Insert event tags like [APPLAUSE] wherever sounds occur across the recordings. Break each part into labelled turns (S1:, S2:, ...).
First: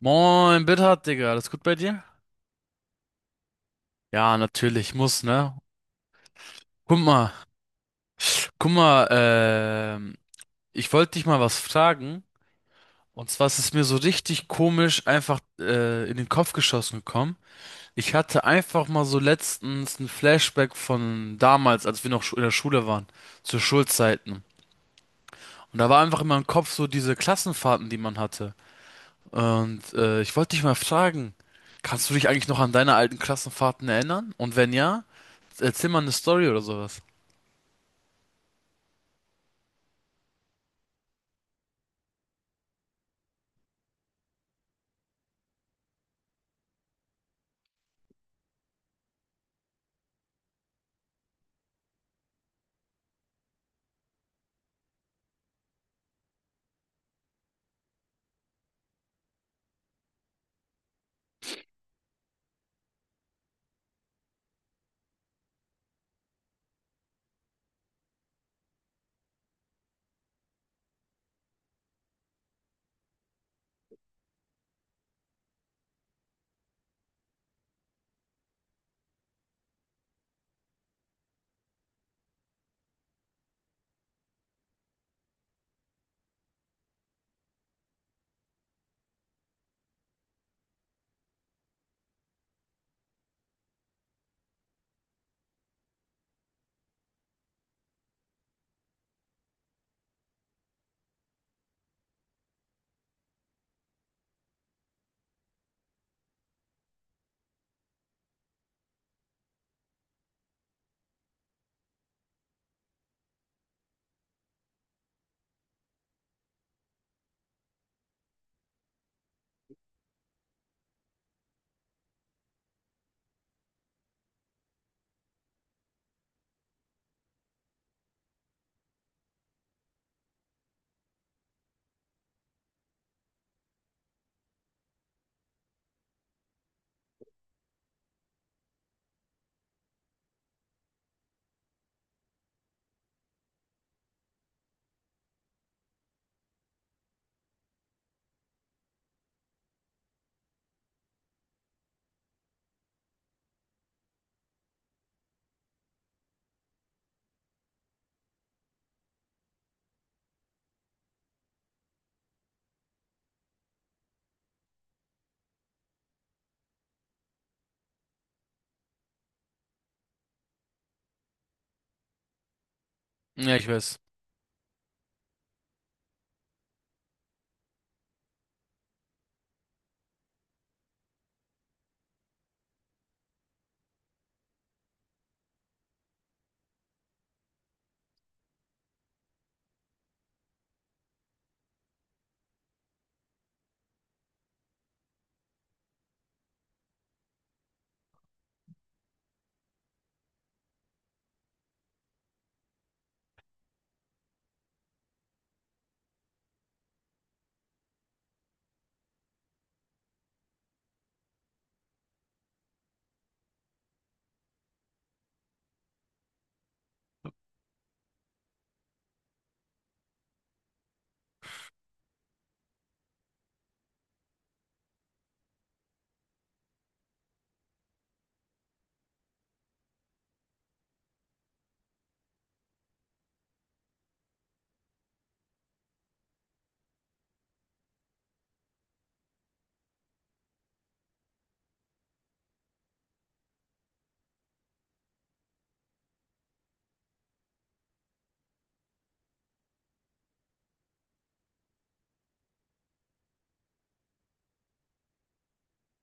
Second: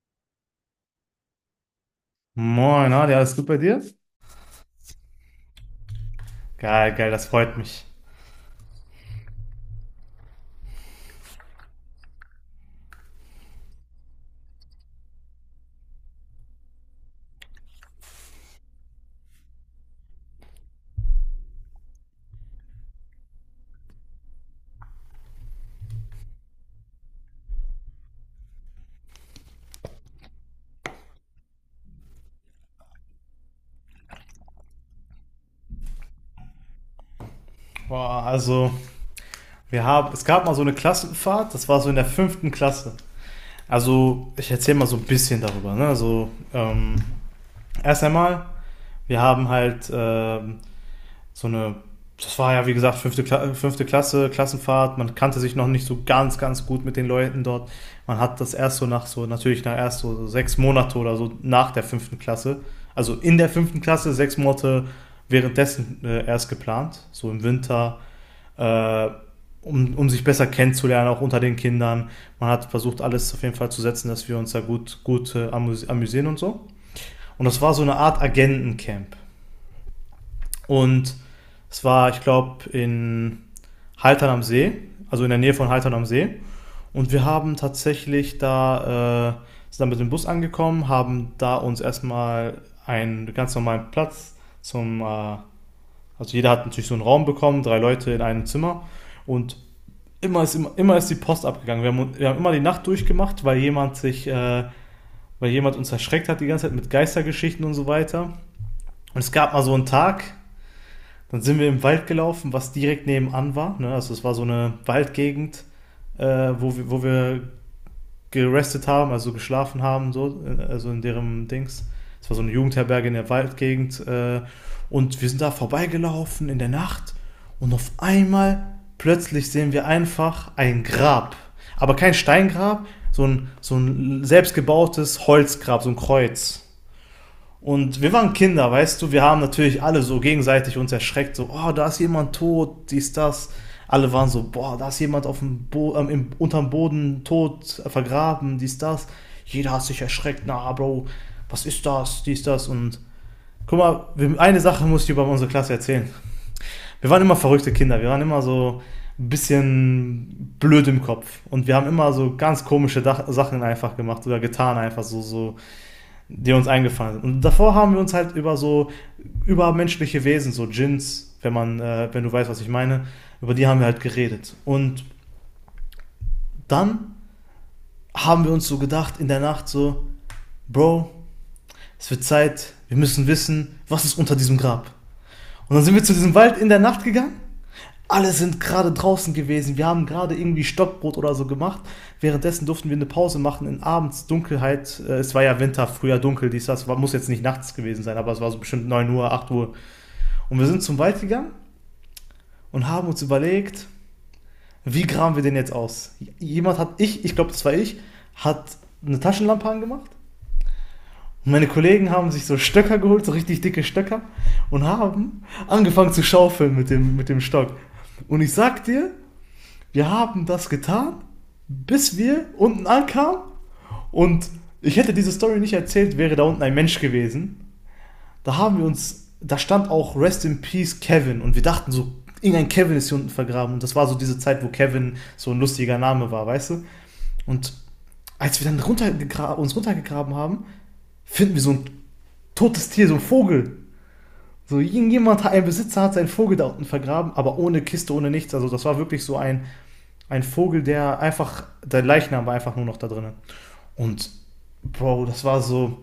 S1: Moin, Bittert, Digga. Alles gut bei dir?
S2: Moin, na, ja, alles gut bei dir?
S1: Ja, natürlich, muss, ne?
S2: Geil,
S1: Guck
S2: geil, das
S1: mal,
S2: freut mich.
S1: guck mal, ich wollte dich mal was fragen. Und zwar ist es mir so richtig komisch einfach in den Kopf geschossen gekommen. Ich hatte einfach mal so letztens ein Flashback von damals, als wir in der Schule waren, zu Schulzeiten. Und da war einfach in meinem Kopf so diese Klassenfahrten, die man hatte. Und ich wollte dich mal fragen, kannst du dich eigentlich noch an deine alten Klassenfahrten erinnern? Und wenn ja, erzähl mal eine Story oder sowas.
S2: Boah, also, es gab mal so eine Klassenfahrt, das war so in der fünften Klasse. Also, ich erzähle mal so ein bisschen darüber, ne? Also, erst einmal, wir haben halt so eine, das war ja wie gesagt fünfte Klasse, Klassenfahrt, man kannte sich noch nicht so ganz, ganz gut mit den Leuten dort. Man hat das erst so natürlich nach erst so 6 Monate oder so nach der fünften Klasse, also in der fünften Klasse, 6 Monate währenddessen erst geplant, so im Winter, äh, um sich besser kennenzulernen, auch unter den Kindern. Man hat versucht, alles auf jeden Fall zu setzen, dass wir uns da gut, gut amüsieren und so. Und das war so eine Art Agentencamp. Und es war, ich glaube, in Haltern am See, also in der Nähe von Haltern am See. Und wir haben tatsächlich da, sind dann mit dem Bus angekommen, haben da uns erstmal einen ganz normalen Platz zum, äh, also jeder hat natürlich so einen Raum bekommen, drei Leute in einem Zimmer. Und immer ist die Post abgegangen. Wir haben immer die Nacht durchgemacht, weil jemand uns erschreckt hat die ganze Zeit mit Geistergeschichten und so weiter. Und es gab mal so einen Tag, dann sind wir im Wald gelaufen, was direkt nebenan war. Ne? Also es war so eine Waldgegend, wo wir gerestet haben, also geschlafen haben, so, also in deren Dings. Es war so eine Jugendherberge in der Waldgegend. Und wir sind da vorbeigelaufen in der Nacht und auf einmal plötzlich sehen wir einfach ein Grab. Aber kein Steingrab, so ein selbstgebautes Holzgrab, so ein Kreuz. Und wir waren Kinder, weißt du, wir haben natürlich alle so gegenseitig uns erschreckt, so, oh, da ist jemand tot, dies, das. Alle waren so, boah, da ist jemand auf dem Bo im, unterm Boden tot, vergraben, dies, das. Jeder hat sich erschreckt, na, Bro, was ist das, dies, das. Und guck mal, wir, eine Sache muss ich über unsere Klasse erzählen. Wir waren immer verrückte Kinder, wir waren immer so ein bisschen blöd im Kopf. Und wir haben immer so ganz komische Dach Sachen einfach gemacht oder getan, einfach so, so die uns eingefallen sind. Und davor haben wir uns halt über so übermenschliche Wesen, so Djinns, wenn du weißt, was ich meine, über
S1: Ja,
S2: die
S1: ich
S2: haben wir
S1: weiß.
S2: halt geredet. Und dann haben wir uns so gedacht in der Nacht so, Bro, es wird Zeit, wir müssen wissen, was ist unter diesem Grab. Und dann sind wir zu diesem Wald in der Nacht gegangen. Alle sind gerade draußen gewesen. Wir haben gerade irgendwie Stockbrot oder so gemacht. Währenddessen durften wir eine Pause machen in abends Dunkelheit. Es war ja Winter, früher dunkel, dies, das. Muss jetzt nicht nachts gewesen sein, aber es war so bestimmt 9 Uhr, 8 Uhr. Und wir sind zum Wald gegangen und haben uns überlegt, wie graben wir den jetzt aus? Jemand hat, ich glaube, das war ich, hat eine Taschenlampe angemacht. Und meine Kollegen haben sich so Stöcker geholt, so richtig dicke Stöcker, und haben angefangen zu schaufeln mit dem Stock. Und ich sag dir, wir haben das getan, bis wir unten ankamen. Und ich hätte diese Story nicht erzählt, wäre da unten ein Mensch gewesen. Da haben wir uns, da stand auch Rest in Peace Kevin und wir dachten so, irgendein Kevin ist hier unten vergraben. Und das war so diese Zeit, wo Kevin so ein lustiger Name war, weißt du? Und als wir dann runtergegra uns runtergegraben haben, finden wir so ein totes Tier, so ein Vogel. So irgendjemand, ein Besitzer hat seinen Vogel da unten vergraben, aber ohne Kiste, ohne nichts. Also das war wirklich so ein Vogel, der einfach, der Leichnam war einfach nur noch da drinnen. Und Bro, das war so,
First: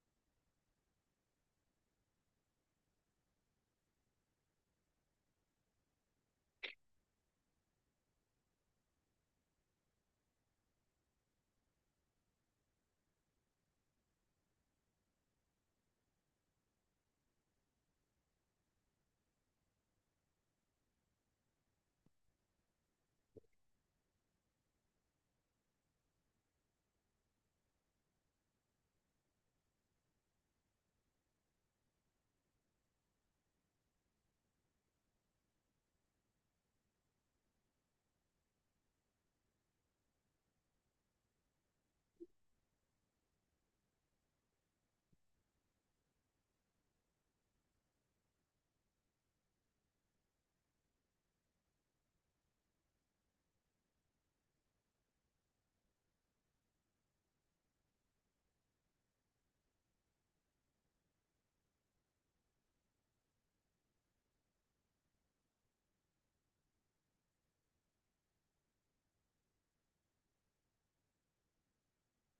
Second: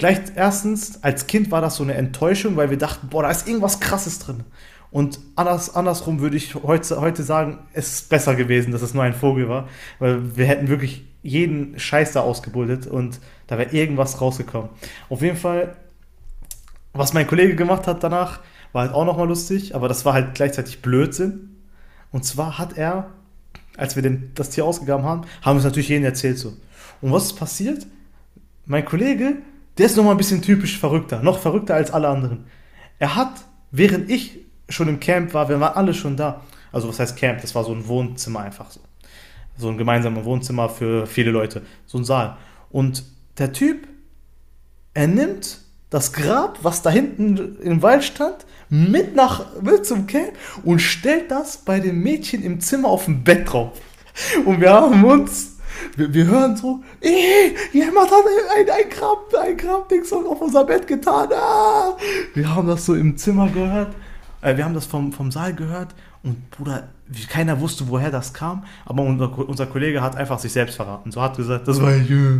S2: gleich erstens, als Kind war das so eine Enttäuschung, weil wir dachten, boah, da ist irgendwas Krasses drin. Und andersrum würde ich heute sagen, es ist besser gewesen, dass es nur ein Vogel war, weil wir hätten wirklich jeden Scheiß da ausgebuddelt und da wäre irgendwas rausgekommen. Auf jeden Fall, was mein Kollege gemacht hat danach, war halt auch nochmal lustig, aber das war halt gleichzeitig Blödsinn. Und zwar hat er, als wir das Tier ausgegraben haben, haben wir es natürlich jedem erzählt so. Und was ist passiert? Mein Kollege, der ist nochmal ein bisschen typisch verrückter, noch verrückter als alle anderen. Er hat, während ich schon im Camp war, wir waren alle schon da. Also was heißt Camp? Das war so ein Wohnzimmer einfach so. So ein gemeinsames Wohnzimmer für viele Leute, so ein Saal. Und der Typ, er nimmt das Grab, was da hinten im Wald stand, mit nach mit zum Camp und stellt das bei dem Mädchen im Zimmer auf dem Bett drauf. Und wir haben uns, wir hören so: "Ey, jemand hat ein Grabding auf unser Bett getan. Ah! Wir haben das so im Zimmer gehört. Wir haben das vom Saal gehört und Bruder, keiner wusste, woher das kam, aber unser Kollege hat einfach sich selbst verraten. So hat gesagt, das war ich.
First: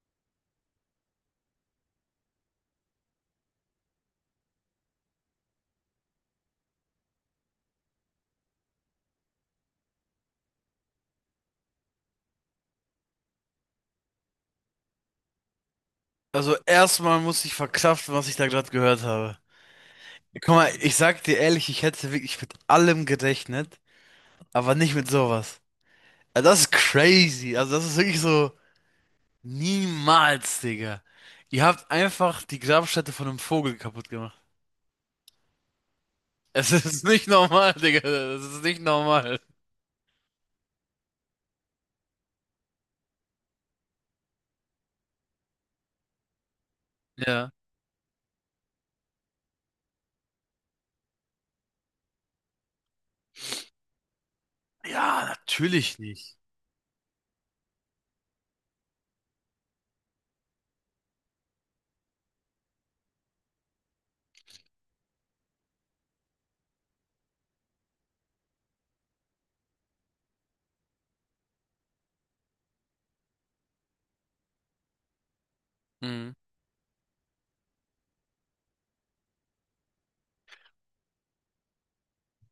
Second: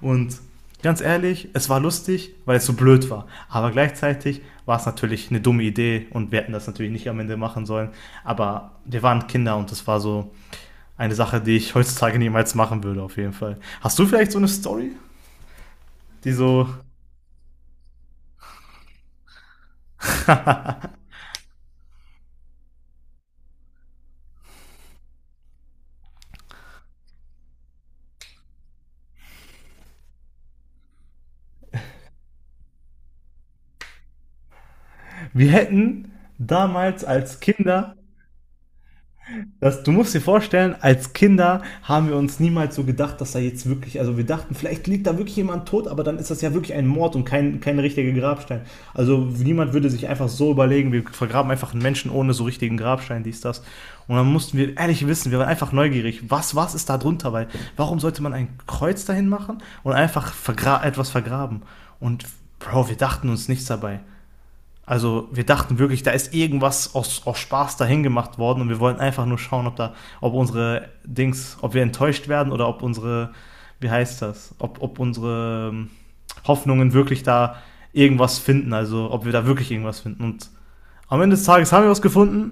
S2: Und ganz ehrlich, es war lustig, weil es so blöd war. Aber gleichzeitig war es natürlich eine dumme Idee und wir hätten das natürlich nicht am Ende machen sollen. Aber wir waren Kinder und das war so eine Sache, die ich heutzutage niemals machen würde, auf jeden Fall. Hast du vielleicht so eine Story, die
S1: Also
S2: so,
S1: erstmal muss ich verkraften, was ich da gerade gehört habe. Guck mal, ich sag dir ehrlich, ich hätte wirklich mit allem gerechnet, aber nicht mit sowas. Also das ist crazy. Also das ist wirklich so niemals, Digga. Ihr habt einfach die Grabstätte von einem Vogel kaputt gemacht. [LAUGHS]
S2: wir hätten
S1: Es ist
S2: damals
S1: nicht
S2: als
S1: normal,
S2: Kinder.
S1: Digga. Das ist nicht normal.
S2: Das, du musst dir vorstellen, als Kinder haben wir uns niemals so gedacht, dass da jetzt wirklich, also wir dachten, vielleicht liegt da wirklich jemand tot, aber dann ist das ja wirklich ein Mord und
S1: Ja.
S2: kein richtiger Grabstein. Also niemand würde sich einfach so überlegen, wir vergraben einfach einen Menschen ohne so richtigen Grabstein, dies, das. Und dann mussten wir ehrlich
S1: Ja,
S2: wissen, wir waren einfach
S1: natürlich
S2: neugierig,
S1: nicht.
S2: was ist da drunter, weil warum sollte man ein Kreuz dahin machen und einfach vergra etwas vergraben? Und Bro, wir dachten uns nichts dabei. Also wir dachten wirklich, da ist irgendwas aus Spaß dahin gemacht worden und wir wollten einfach nur schauen, ob unsere Dings, ob wir enttäuscht werden oder ob unsere, wie heißt das, ob unsere
S1: Mhm.
S2: Hoffnungen wirklich da irgendwas finden, also ob wir da wirklich irgendwas finden. Und am Ende des Tages haben wir was gefunden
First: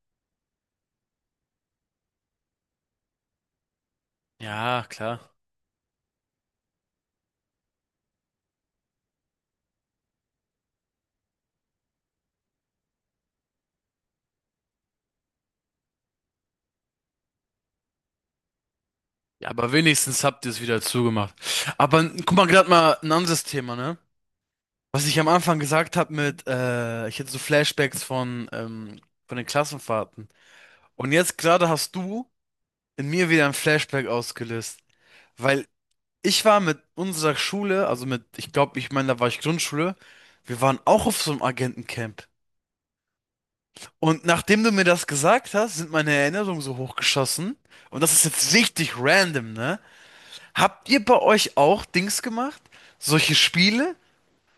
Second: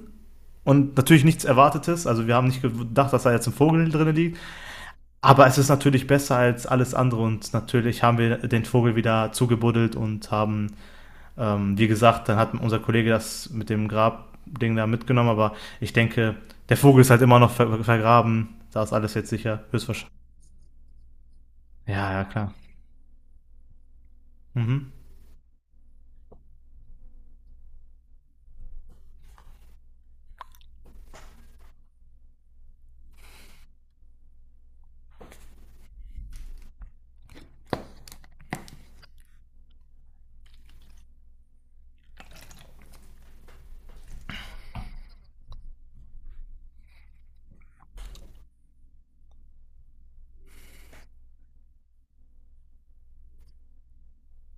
S2: und natürlich nichts Erwartetes. Also wir haben nicht gedacht, dass da jetzt ein Vogel drin liegt.
S1: Ja, klar.
S2: Aber es ist natürlich besser als alles andere und natürlich haben wir den Vogel wieder zugebuddelt und haben wie gesagt, dann hat unser Kollege das mit dem Grabding da mitgenommen, aber ich denke, der Vogel ist halt immer noch vergraben. Da ist alles jetzt
S1: Ja,
S2: sicher,
S1: aber
S2: höchstwahrscheinlich.
S1: wenigstens habt ihr es wieder zugemacht. Aber
S2: Ja, ja,
S1: guck mal,
S2: klar.
S1: gerade mal ein anderes Thema, ne?
S2: Mhm.
S1: Was ich am Anfang gesagt habe mit, ich hätte so Flashbacks von den Klassenfahrten. Und jetzt gerade hast du in mir wieder ein Flashback ausgelöst. Weil ich war mit unserer Schule, also mit, ich glaube, ich meine, da war ich Grundschule, wir waren auch auf so einem Agentencamp. Und nachdem du mir das gesagt hast, sind meine Erinnerungen so hochgeschossen. Und das ist jetzt richtig random, ne? Habt ihr bei euch auch Dings gemacht? Solche Spiele?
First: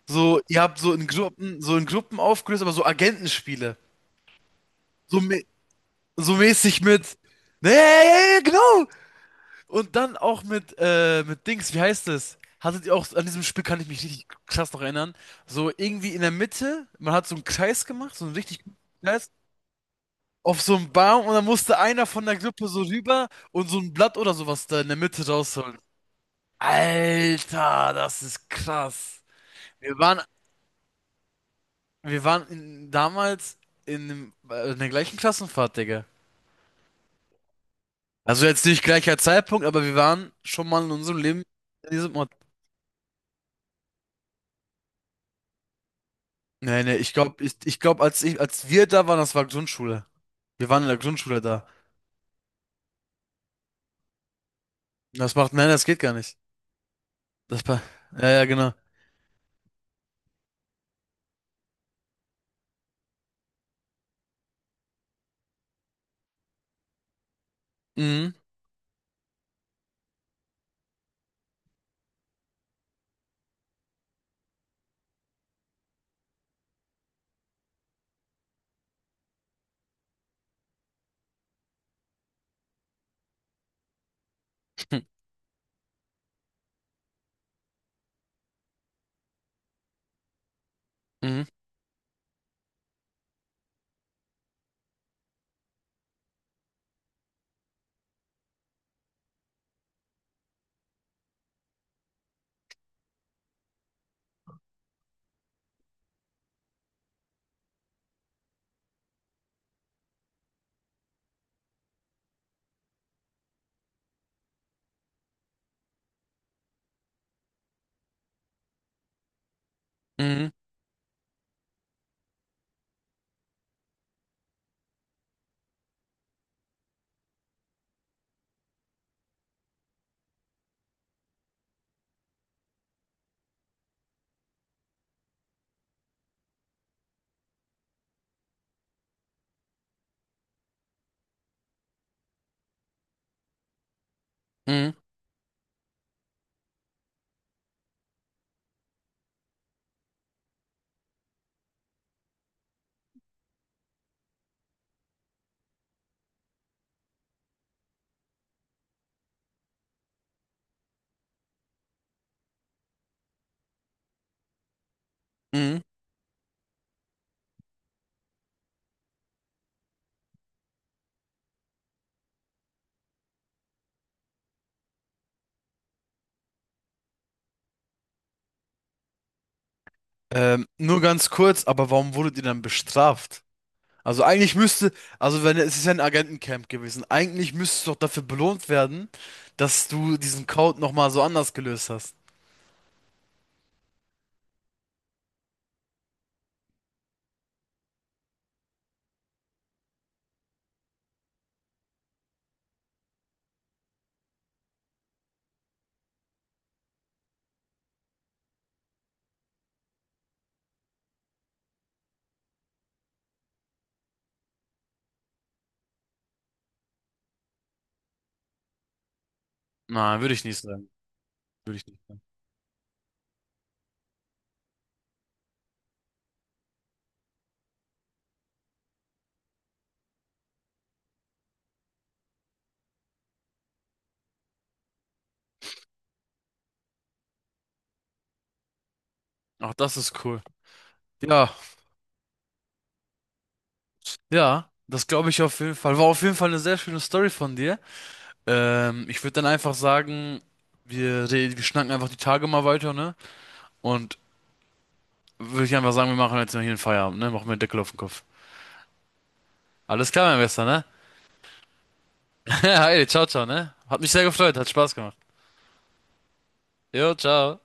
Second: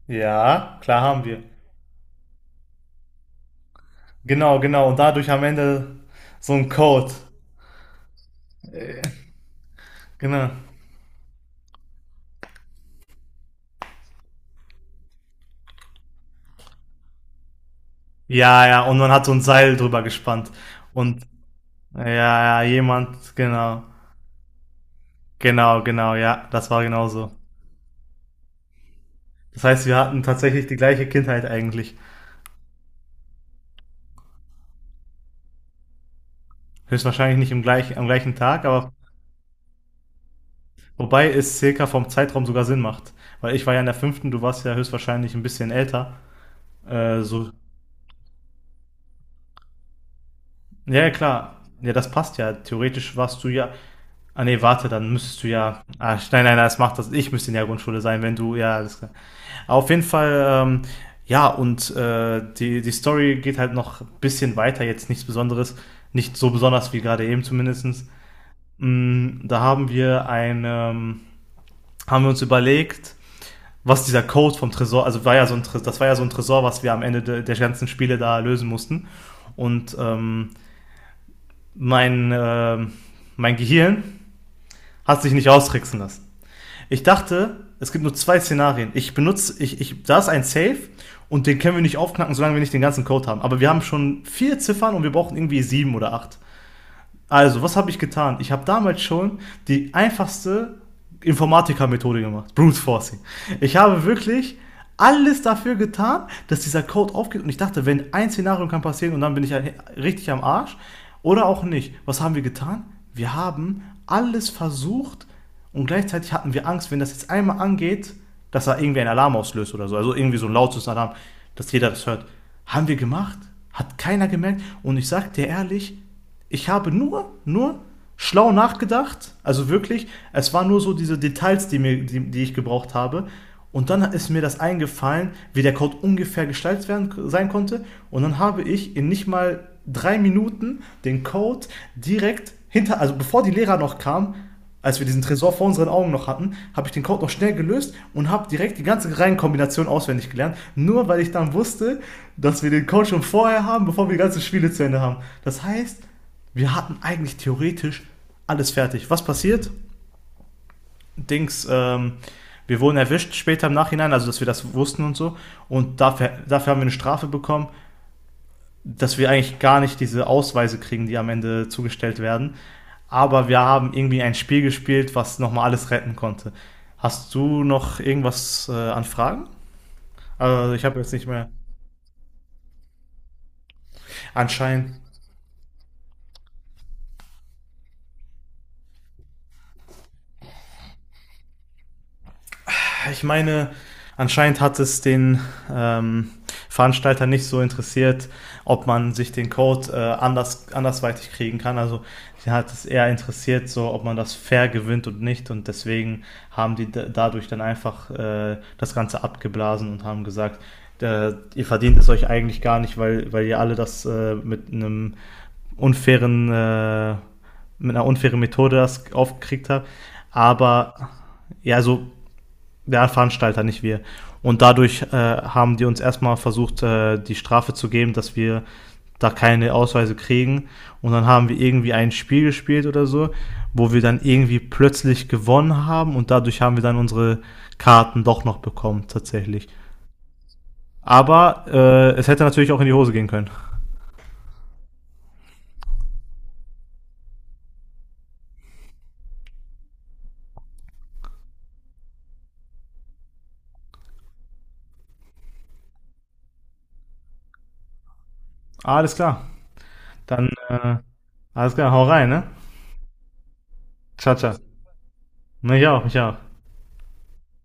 S1: So, ihr habt
S2: Ja, klar haben wir.
S1: So in Gruppen aufgelöst, aber so Agentenspiele.
S2: Genau, genau. Und
S1: So,
S2: dadurch am Ende
S1: so
S2: so ein
S1: mäßig
S2: Code.
S1: mit. Nee, ja, ja, ja, ja, genau! Und dann auch
S2: Genau.
S1: mit Dings, wie heißt das? Hattet ihr auch, an diesem Spiel kann ich mich richtig krass noch erinnern. So irgendwie in der Mitte, man hat so einen Kreis gemacht, so einen richtig
S2: Ja,
S1: guten
S2: ja. Und man hat
S1: Kreis,
S2: so ein Seil drüber gespannt.
S1: auf so einen Baum
S2: Und
S1: und dann musste einer von der
S2: ja, ja,
S1: Gruppe so rüber
S2: jemand,
S1: und so
S2: genau.
S1: ein Blatt oder sowas da in der Mitte rausholen.
S2: Genau, genau, ja, das war genauso.
S1: Alter, das ist krass.
S2: Das heißt,
S1: Wir
S2: wir
S1: waren,
S2: hatten tatsächlich die gleiche Kindheit eigentlich.
S1: wir waren in, damals in, in der gleichen Klassenfahrt, Digga.
S2: Höchstwahrscheinlich nicht im gleichen, am gleichen
S1: Also jetzt
S2: Tag,
S1: nicht
S2: aber
S1: gleicher Zeitpunkt, aber wir waren schon mal in unserem
S2: wobei
S1: Leben
S2: es circa
S1: in
S2: vom
S1: diesem Ort.
S2: Zeitraum sogar Sinn macht. Weil ich war ja in der fünften, du warst ja höchstwahrscheinlich ein bisschen älter.
S1: Nee, nee, ich glaube,
S2: So.
S1: ich glaube, als wir da waren, das war Grundschule. Wir waren in der
S2: Ja, ja,
S1: Grundschule
S2: klar.
S1: da.
S2: Ja, das passt ja. Theoretisch warst du ja. Ah nee, warte, dann
S1: Das
S2: müsstest du
S1: macht, nein,
S2: ja.
S1: das geht gar
S2: Ah,
S1: nicht.
S2: nein, nein, das macht das. Ich müsste in
S1: Das
S2: der
S1: war,
S2: Grundschule sein,
S1: ja,
S2: wenn
S1: ja,
S2: du.
S1: genau.
S2: Ja, alles klar. Auf jeden Fall, ja, und die Story geht halt noch ein bisschen weiter, jetzt nichts Besonderes. Nicht so besonders wie gerade eben zumindestens.
S1: Mhm.
S2: Mm, da haben haben wir uns überlegt, was dieser Code vom Tresor, also war ja so ein Tresor, das war ja so ein Tresor, was wir am Ende de, der ganzen Spiele da lösen mussten. Und mein, äh, mein Gehirn
S1: [LAUGHS]
S2: hat sich nicht austricksen lassen. Ich dachte, es gibt nur zwei Szenarien. Ich benutze, ich, da ist ein Safe
S1: Mhm,
S2: und den können wir nicht aufknacken, solange wir nicht den ganzen Code haben. Aber wir haben schon vier Ziffern und wir brauchen irgendwie sieben oder acht. Also, was habe ich getan? Ich habe damals schon die einfachste Informatiker-Methode gemacht, Brute Forcing. Ich habe wirklich alles dafür getan, dass dieser Code aufgeht und ich dachte, wenn ein Szenario kann passieren und dann bin ich ja richtig am Arsch oder auch nicht. Was haben wir getan? Wir haben alles versucht und gleichzeitig hatten wir Angst, wenn das jetzt einmal angeht, dass da irgendwie ein Alarm auslöst oder so, also irgendwie so
S1: mhm,
S2: ein lautes Alarm, dass jeder das hört. Haben wir gemacht? Hat keiner gemerkt und ich sag dir ehrlich, ich habe nur schlau nachgedacht. Also wirklich, es waren nur so diese Details, die ich gebraucht habe. Und dann ist mir das eingefallen, wie der Code ungefähr gestaltet werden, sein konnte. Und dann habe ich in nicht mal 3 Minuten den Code direkt hinter, also bevor die Lehrer noch kamen,
S1: mhm,
S2: als wir diesen Tresor vor unseren Augen noch hatten, habe ich den Code noch schnell gelöst und habe direkt die ganze Reihenkombination auswendig gelernt, nur weil ich dann wusste, dass wir den Code schon vorher haben, bevor wir die ganzen Spiele zu Ende haben. Das heißt, wir hatten eigentlich theoretisch alles fertig. Was passiert? Dings, wir wurden erwischt später im Nachhinein, also dass wir das wussten und so.
S1: mhm.
S2: Und dafür haben wir eine Strafe bekommen, dass wir eigentlich gar nicht diese Ausweise kriegen, die am Ende zugestellt werden. Aber wir haben irgendwie ein Spiel gespielt, was nochmal alles retten konnte. Hast du noch irgendwas an Fragen? Also ich habe
S1: Nur
S2: jetzt nicht
S1: ganz
S2: mehr.
S1: kurz, aber warum wurdet ihr dann bestraft? Also eigentlich müsste,
S2: Anscheinend,
S1: also wenn es ist ja ein Agentencamp gewesen, eigentlich müsstest du doch dafür belohnt werden, dass du diesen Code nochmal so anders gelöst hast.
S2: ja, ich meine, anscheinend hat es den ähm, Veranstalter nicht so interessiert, ob man sich den Code andersweitig kriegen kann. Also sie hat es eher interessiert, so ob man das fair gewinnt und nicht. Und deswegen haben die dadurch dann einfach das Ganze abgeblasen und haben gesagt, ihr verdient es euch eigentlich gar nicht, weil, ihr alle das mit einem unfairen, äh, mit einer unfairen Methode das aufgekriegt habt.
S1: Nein, würde ich nicht sagen.
S2: Aber
S1: Würde
S2: ja,
S1: ich nicht
S2: so
S1: sagen.
S2: der Veranstalter, nicht wir. Und dadurch haben die uns erstmal versucht, die Strafe zu geben, dass wir da keine Ausweise kriegen. Und dann haben wir irgendwie ein Spiel gespielt oder so, wo wir dann irgendwie plötzlich gewonnen haben und dadurch haben wir dann unsere Karten doch noch bekommen, tatsächlich.
S1: Ach, das ist cool. Ja,
S2: Aber es hätte natürlich auch in die Hose gehen können.
S1: ja, das glaube ich auf jeden Fall. War auf jeden Fall eine sehr schöne Story von dir. Ich würde dann einfach sagen, wir schnacken einfach die Tage mal weiter, ne? Und würde ich einfach sagen, wir machen jetzt mal hier einen Feierabend, ne? Machen wir einen Deckel auf den Kopf.
S2: Alles klar.
S1: Alles klar, mein
S2: Dann,
S1: Bester, ne?
S2: alles klar, hau rein, ne?
S1: [LAUGHS] Hi, ciao, ciao, ne? Hat mich sehr
S2: Ciao,
S1: gefreut, hat
S2: ciao.
S1: Spaß gemacht.
S2: Mich auch, mich auch.
S1: Jo, ciao.